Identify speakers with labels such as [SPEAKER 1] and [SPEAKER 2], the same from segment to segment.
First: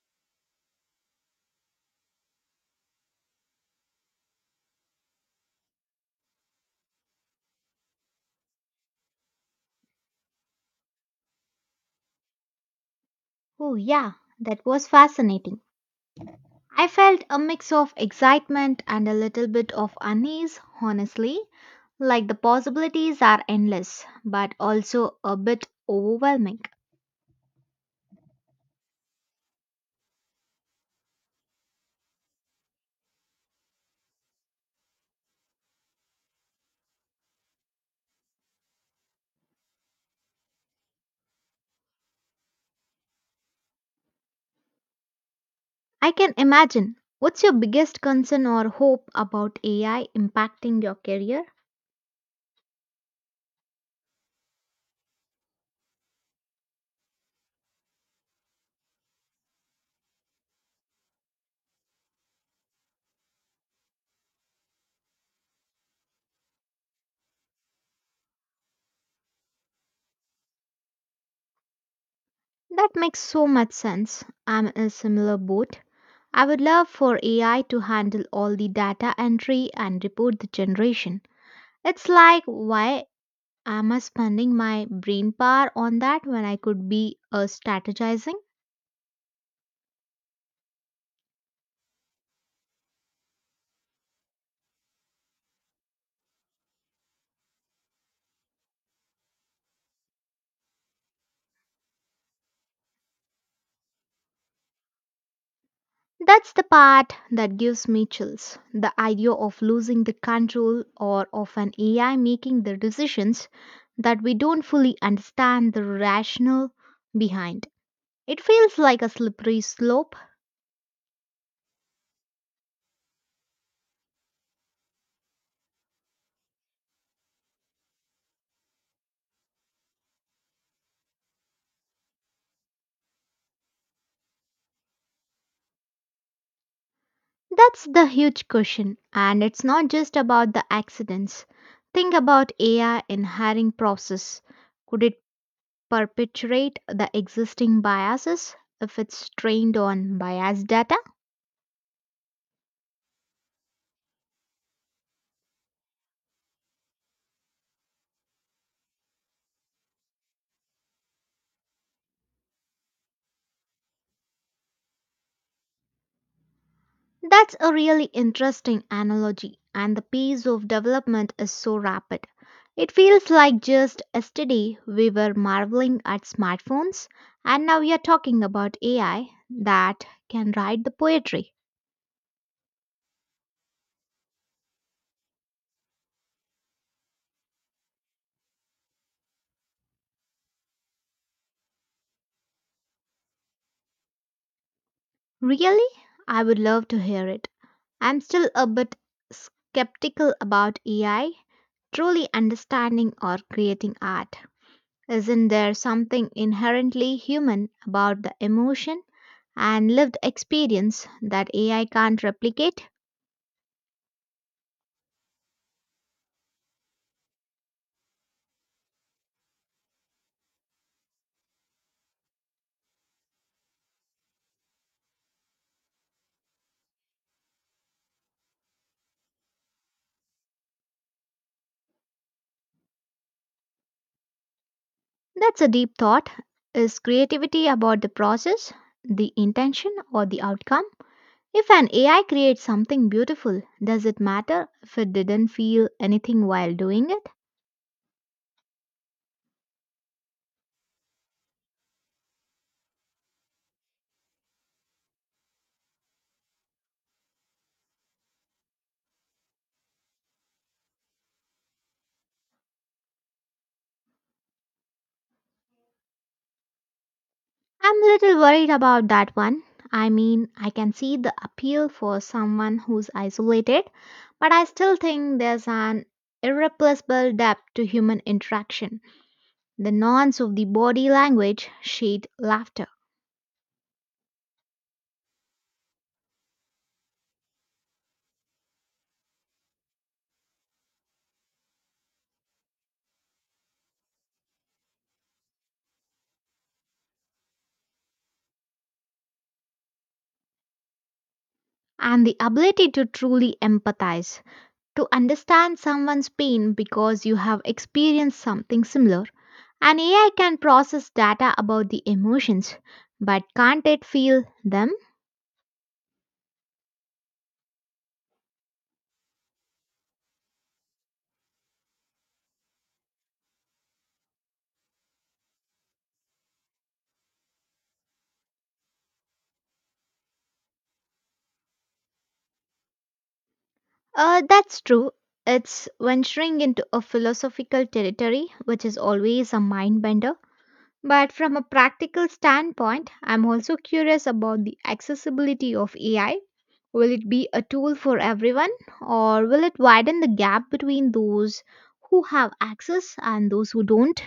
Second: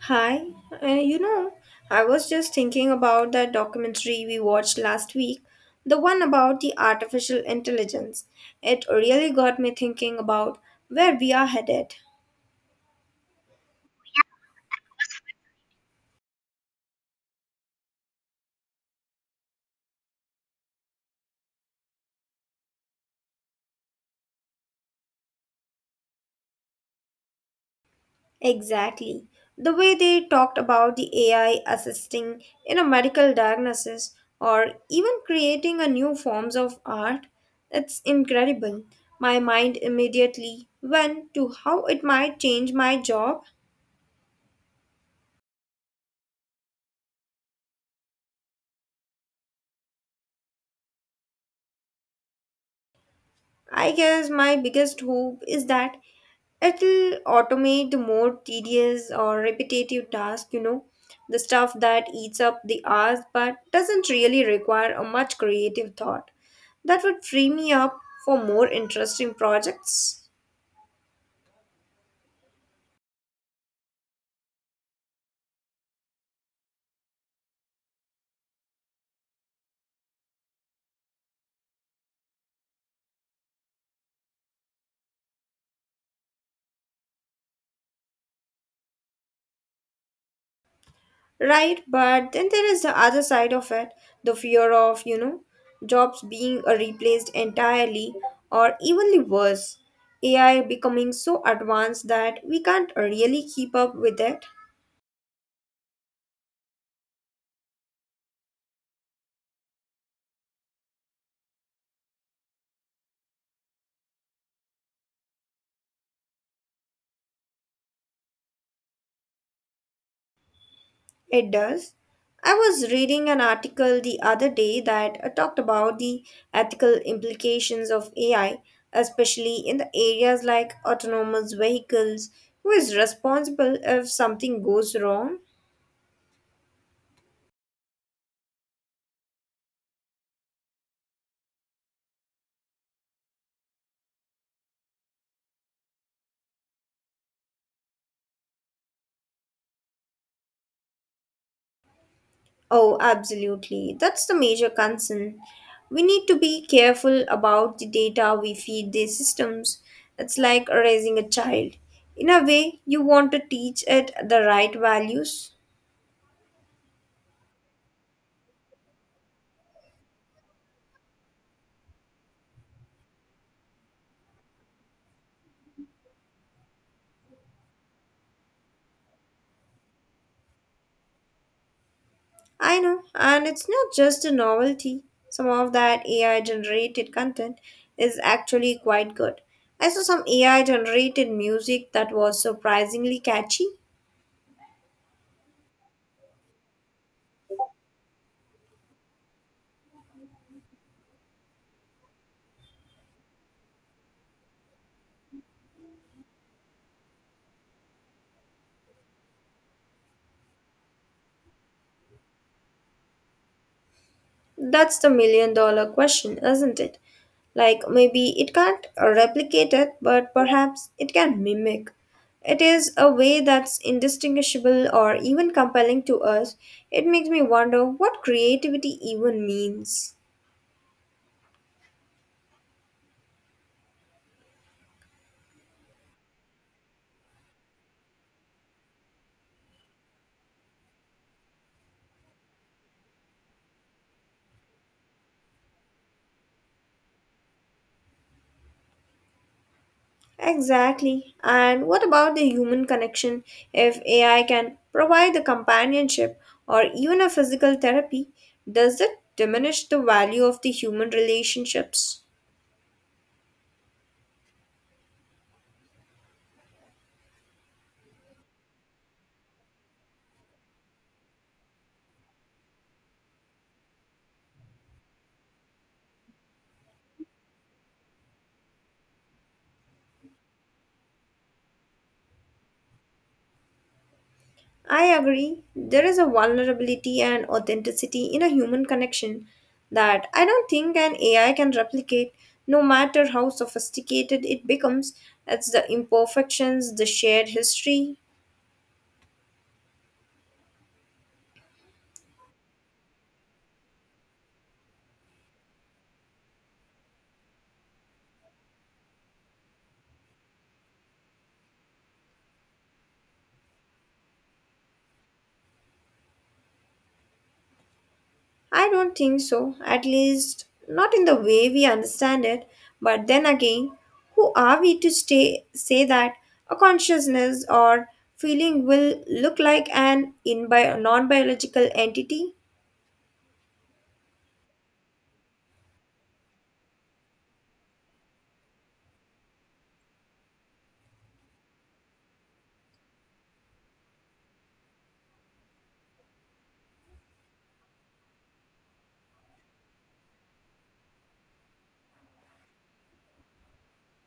[SPEAKER 1] Hi, uh, you know, I was just thinking about that documentary we watched last week, the one about the artificial intelligence. It really got me thinking about where we are headed.
[SPEAKER 2] Oh, yeah, that was fascinating. I felt a mix of excitement and a little bit of unease, honestly. Like the possibilities are endless, but also a bit overwhelming.
[SPEAKER 1] Exactly. The way they talked about the AI assisting in a medical diagnosis or even creating a new forms of art, it's incredible. My mind immediately went to how it might change my job.
[SPEAKER 2] I can imagine. What's your biggest concern or hope about AI impacting your career?
[SPEAKER 1] I guess my biggest hope is that it'll automate the more tedious or repetitive tasks, the stuff that eats up the hours but doesn't really require a much creative thought. That would free me up for more interesting projects.
[SPEAKER 2] That makes so much sense. I'm in a similar boat. I would love for AI to handle all the data entry and report the generation. It's like why I am I spending my brain power on that when I could be strategizing.
[SPEAKER 1] Right, but then there is the other side of it, the fear of, jobs being replaced entirely or evenly worse. AI becoming so advanced that we can't really keep up with it.
[SPEAKER 2] That's the part that gives me chills. The idea of losing the control or of an AI making the decisions that we don't fully understand the rationale behind. It feels like a slippery slope.
[SPEAKER 1] It does. I was reading an article the other day that talked about the ethical implications of AI, especially in the areas like autonomous vehicles. Who is responsible if something goes wrong?
[SPEAKER 2] That's the huge question, and it's not just about the accidents. Think about AI in hiring process. Could it perpetuate the existing biases if it's trained on biased data?
[SPEAKER 1] Oh, absolutely. That's the major concern. We need to be careful about the data we feed these systems. It's like raising a child. In a way, you want to teach it the right values.
[SPEAKER 2] That's a really interesting analogy, and the pace of development is so rapid. It feels like just yesterday we were marveling at smartphones, and now we are talking about AI that can write the poetry.
[SPEAKER 1] I know, and it's not just a novelty. Some of that AI generated content is actually quite good. I saw some AI generated music that was surprisingly catchy.
[SPEAKER 2] Really? I would love to hear it. I'm still a bit skeptical about AI truly understanding or creating art. Isn't there something inherently human about the emotion and lived experience that AI can't replicate?
[SPEAKER 1] That's the million dollar question, isn't it? Like maybe it can't replicate it, but perhaps it can mimic. It is a way that's indistinguishable or even compelling to us. It makes me wonder what creativity even means.
[SPEAKER 2] That's a deep thought. Is creativity about the process, the intention, or the outcome? If an AI creates something beautiful, does it matter if it didn't feel anything while doing it?
[SPEAKER 1] Exactly. And what about the human connection? If AI can provide the companionship or even a physical therapy, does it diminish the value of the human relationships?
[SPEAKER 2] I'm a little worried about that one. I mean, I can see the appeal for someone who's isolated, but I still think there's an irreplaceable depth to human interaction. The nuance of the body language, shade, laughter,
[SPEAKER 1] I agree. There is a vulnerability and authenticity in a human connection that I don't think an AI can replicate, no matter how sophisticated it becomes. It's the imperfections, the shared history.
[SPEAKER 2] and the ability to truly empathize, to understand someone's pain because you have experienced something similar. An AI can process data about the emotions, but can't it feel them?
[SPEAKER 1] I don't think so, at least not in the way we understand it. But then again, who are we to say that a consciousness or feeling will look like an in non biological entity?
[SPEAKER 2] That's true. It's venturing into a philosophical territory, which is always a mind bender. But from a practical standpoint, I'm also curious about the accessibility of AI. Will it be a tool for everyone, or will it widen the gap between those who have access and those who don't?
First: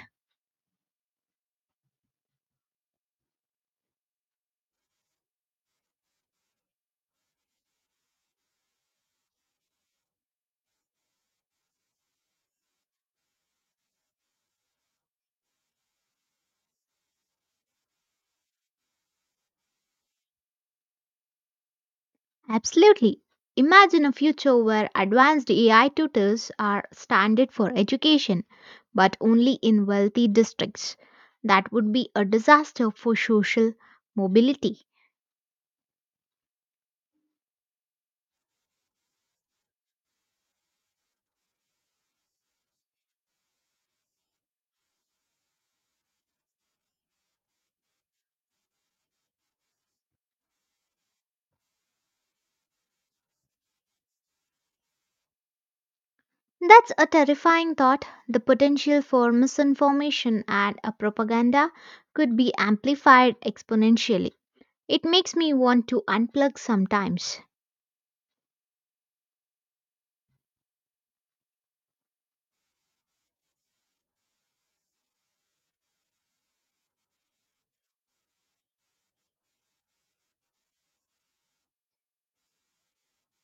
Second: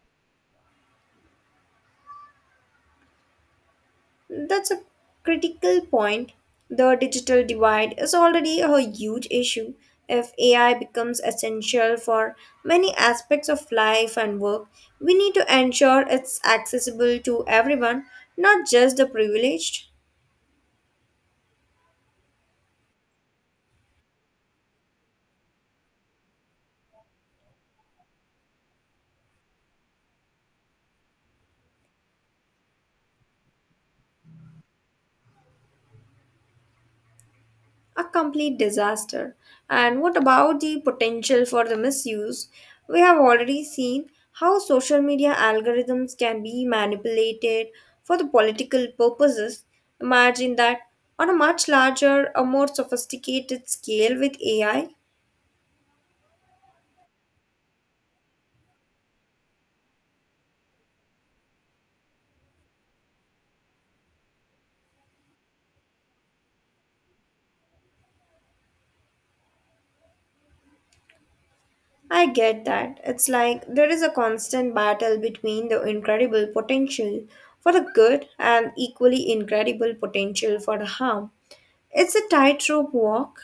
[SPEAKER 1] That's a critical point. The digital divide is already a huge issue. If AI becomes essential for many aspects of life and work, we need to ensure it's accessible to everyone, not just the privileged.
[SPEAKER 2] Absolutely. Imagine a future where advanced AI tutors are standard for education, but only in wealthy districts. That would be a disaster for social mobility.
[SPEAKER 1] A complete disaster. And what about the potential for the misuse? We have already seen how social media algorithms can be manipulated for the political purposes. Imagine that on a much larger, a more sophisticated scale with AI. I
[SPEAKER 2] That's a terrifying thought. The potential for misinformation and a propaganda could be amplified exponentially. It makes me want to unplug sometimes.
[SPEAKER 1] I get that. It's like there is a constant battle between the incredible potential for the good and equally incredible potential for the harm. It's a tightrope walk.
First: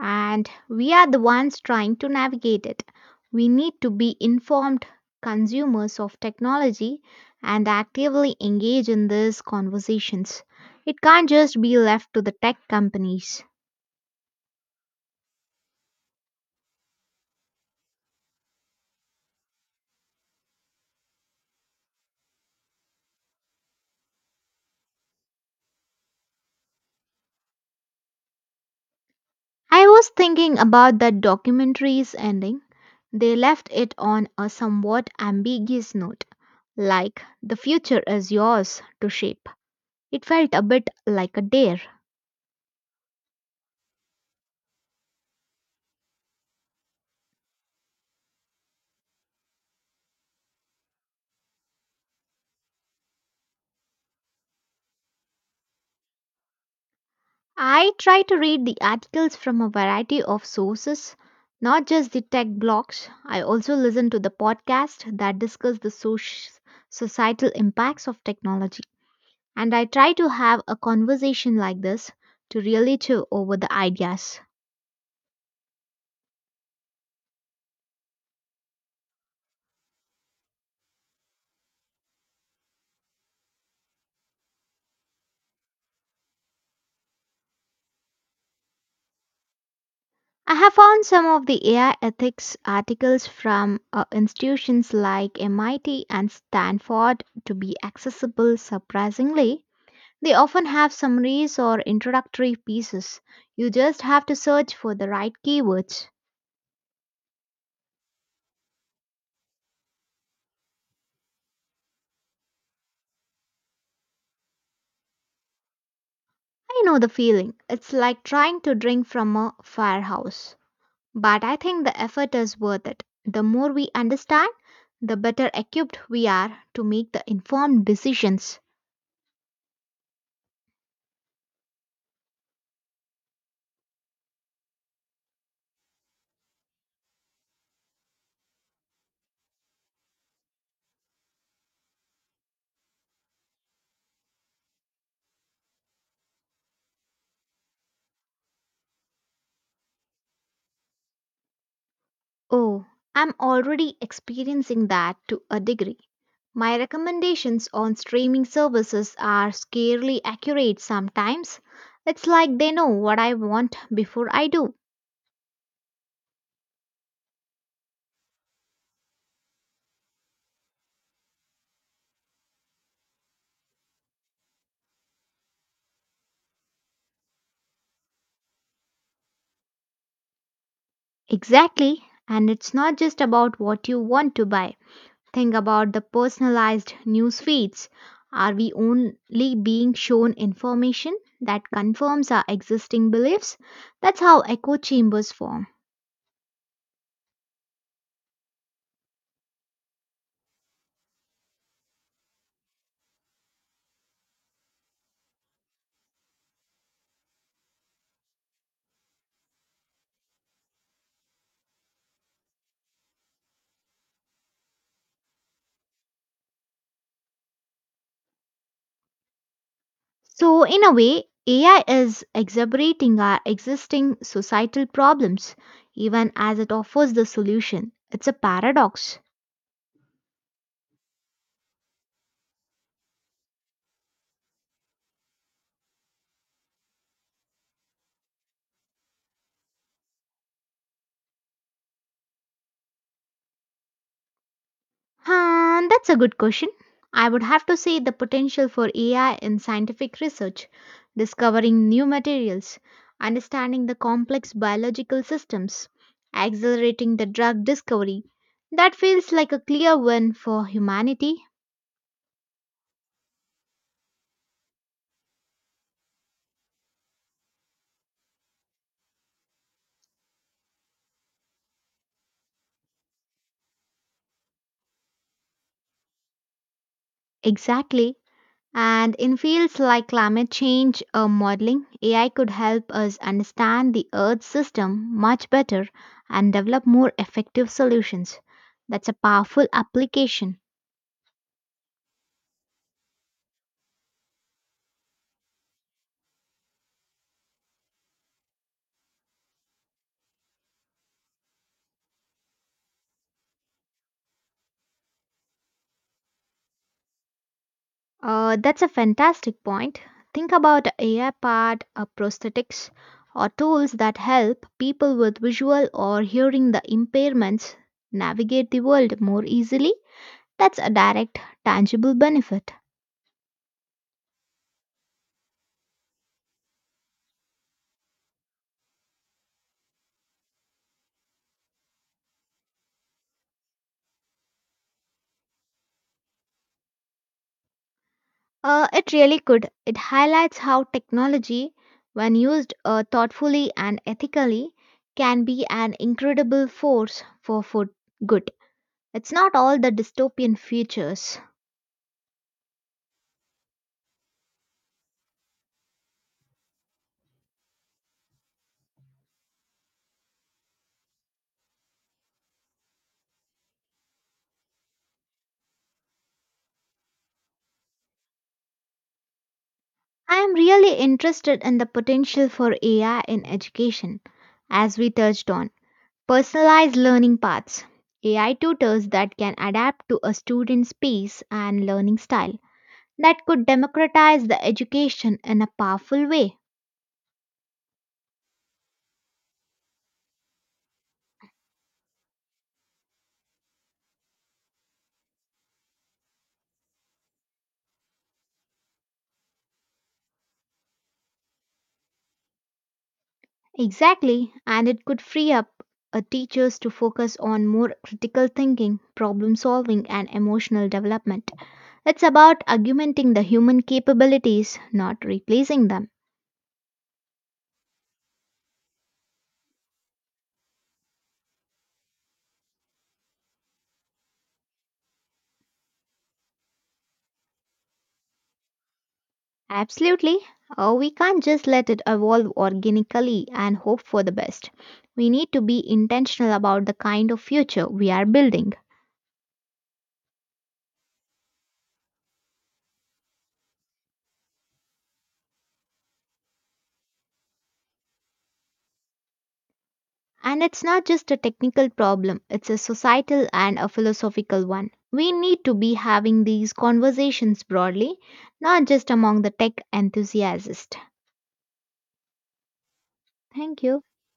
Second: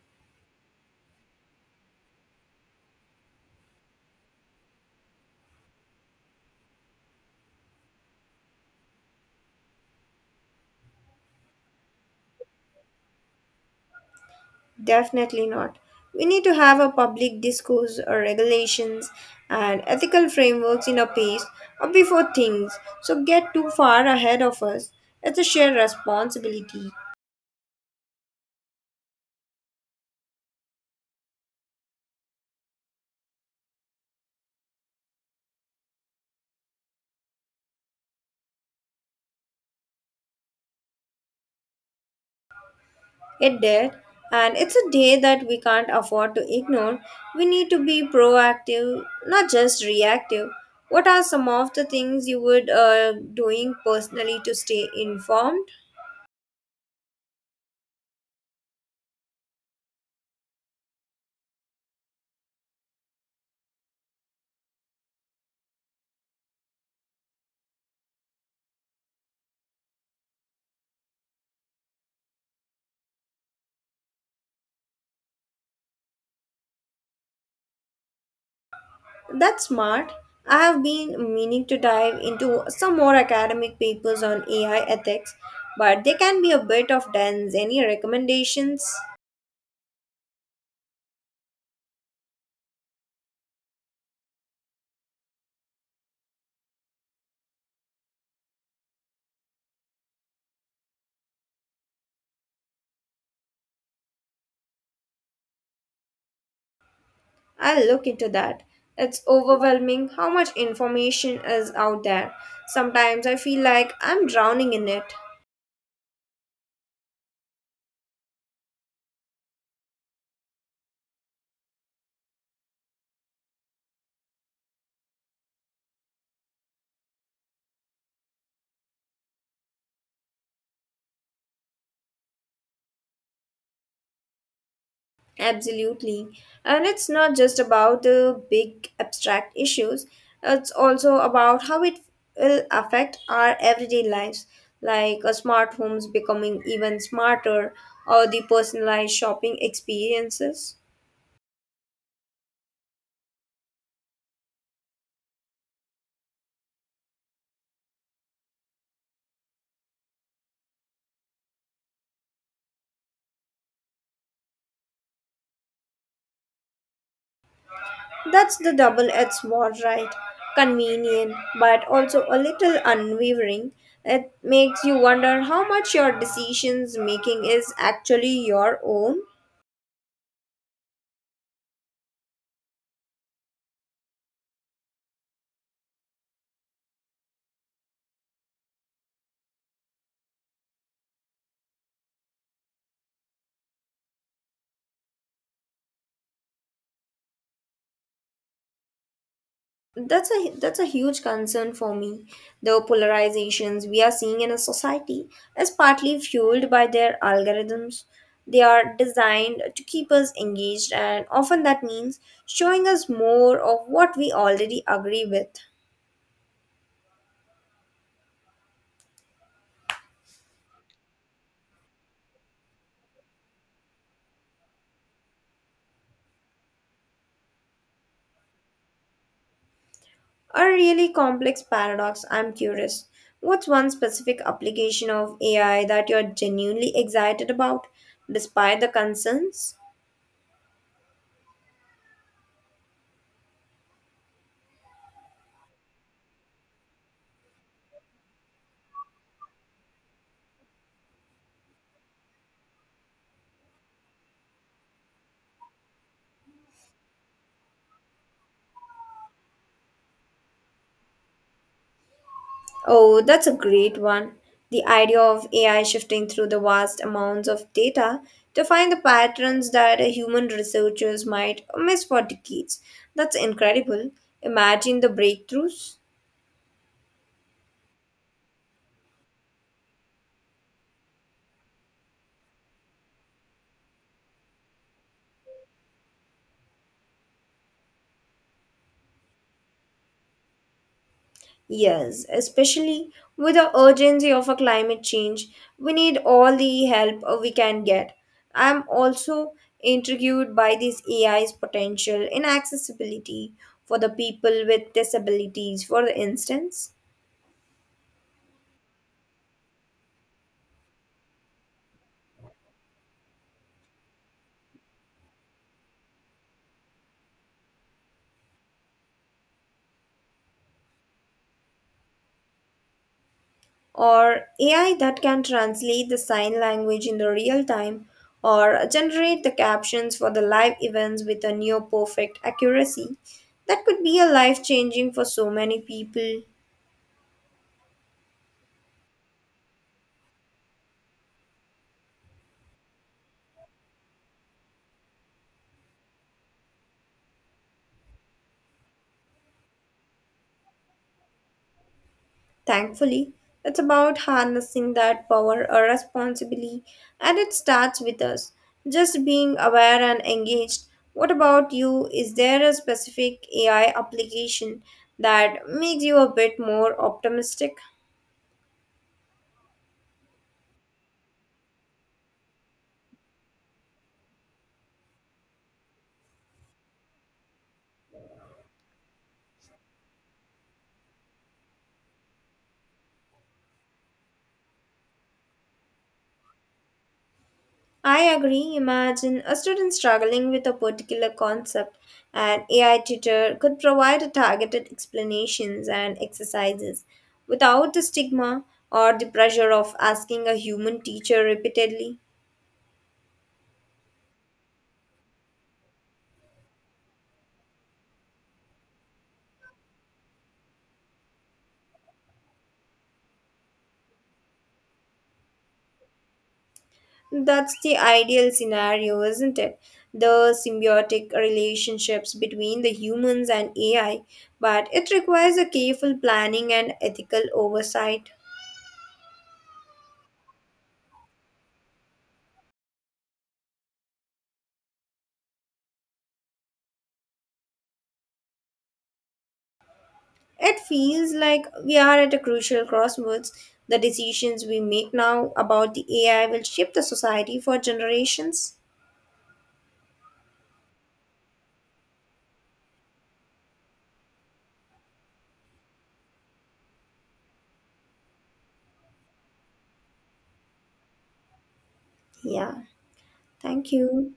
[SPEAKER 2] And we are the ones trying to navigate it. We need to be informed consumers of technology and actively engage in these conversations. It can't just be left to the tech companies.
[SPEAKER 1] Definitely not. We need to have a public discourse or regulations and ethical frameworks in a pace or before things so get too far ahead of us. It's a shared responsibility.
[SPEAKER 2] I was thinking about that documentary's ending. They left it on a somewhat ambiguous note, like, the future is yours to shape. It felt a bit like a dare.
[SPEAKER 1] It did, and it's a day that we can't afford to ignore. We need to be proactive, not just reactive. What are some of the things you would doing personally to stay informed?
[SPEAKER 2] I try to read the articles from a variety of sources, not just the tech blogs. I also listen to the podcasts that discuss the societal impacts of technology. And I try to have a conversation like this to really chew over the ideas.
[SPEAKER 1] That's smart. I have been meaning to dive into some more academic papers on AI ethics, but they can be a bit of dense. Any recommendations?
[SPEAKER 2] I have found some of the AI ethics articles from institutions like MIT and Stanford to be accessible surprisingly. They often have summaries or introductory pieces. You just have to search for the right keywords.
[SPEAKER 1] I'll look into that. It's overwhelming how much information is out there. Sometimes I feel like I'm drowning in it.
[SPEAKER 2] I know the feeling. It's like trying to drink from a firehouse. But I think the effort is worth it. The more we understand, the better equipped we are to make the informed decisions.
[SPEAKER 1] Absolutely. And it's not just about the big abstract issues, it's also about how it will affect our everyday lives, like a smart homes becoming even smarter or the personalized shopping experiences.
[SPEAKER 2] Oh, I'm already experiencing that to a degree. My recommendations on streaming services are scarcely accurate sometimes. It's like they know what I want before I do.
[SPEAKER 1] That's the double edged sword, right? Convenient, but also a little unwavering. It makes you wonder how much your decisions making is actually your own.
[SPEAKER 2] Exactly, and it's not just about what you want to buy. Think about the personalized news feeds. Are we only being shown information that confirms our existing beliefs? That's how echo chambers form.
[SPEAKER 1] That's a huge concern for me. The polarizations we are seeing in a society is partly fueled by their algorithms. They are designed to keep us engaged and often that means showing us more of what we already agree with.
[SPEAKER 2] So, in a way, AI is exacerbating our existing societal problems, even as it offers the solution. It's a paradox.
[SPEAKER 1] A really complex paradox, I'm curious. What's one specific application of AI that you're genuinely excited about despite the concerns?
[SPEAKER 2] And that's a good question. I would have to say the potential for AI in scientific research, discovering new materials, understanding the complex biological systems, accelerating the drug discovery. That feels like a clear win for humanity.
[SPEAKER 1] Oh, that's a great one. The idea of AI shifting through the vast amounts of data to find the patterns that human researchers might miss for decades. That's incredible. Imagine the breakthroughs.
[SPEAKER 2] Exactly. And in fields like climate change modeling, AI could help us understand the Earth system much better and develop more effective solutions. That's a powerful application.
[SPEAKER 1] Yes, especially with the urgency of a climate change, we need all the help we can get. I'm also intrigued by this AI's potential in accessibility for the people with disabilities, for instance.
[SPEAKER 2] That's a fantastic point. Think about AI powered prosthetics or tools that help people with visual or hearing the impairments navigate the world more easily. That's a direct, tangible benefit.
[SPEAKER 1] Or AI that can translate the sign language in the real time or generate the captions for the live events with a near perfect accuracy. That could be a life changing for so many people.
[SPEAKER 2] It really could. It highlights how technology, when used thoughtfully and ethically, can be an incredible force for food good. It's not all the dystopian futures.
[SPEAKER 1] Thankfully, it's about harnessing that power or responsibly, and it starts with us. Just being aware and engaged. What about you? Is there a specific AI application that makes you a bit more optimistic?
[SPEAKER 2] I am really interested in the potential for AI in education, as we touched on. Personalized learning paths, AI tutors that can adapt to a student's pace and learning style, that could democratize the education in a powerful way.
[SPEAKER 1] I agree. Imagine a student struggling with a particular concept, an AI tutor could provide a targeted explanations and exercises without the stigma or the pressure of asking a human teacher repeatedly.
[SPEAKER 2] Exactly, and it could free up teachers to focus on more critical thinking, problem solving, and emotional development. It's about augmenting the human capabilities, not replacing them.
[SPEAKER 1] That's the ideal scenario, isn't it? The symbiotic relationships between the humans and AI, but it requires a careful planning and ethical oversight.
[SPEAKER 2] Absolutely. We can't just let it evolve organically and hope for the best. We need to be intentional about the kind of future we are building.
[SPEAKER 1] It feels like we are at a crucial crossroads. The decisions we make now about the AI will shape the society for generations.
[SPEAKER 2] And it's not just a technical problem, it's a societal and a philosophical one. We need to be having these conversations broadly, not just among the tech enthusiasts.
[SPEAKER 1] Yeah,
[SPEAKER 2] Thank
[SPEAKER 1] thank
[SPEAKER 2] you.
[SPEAKER 1] you.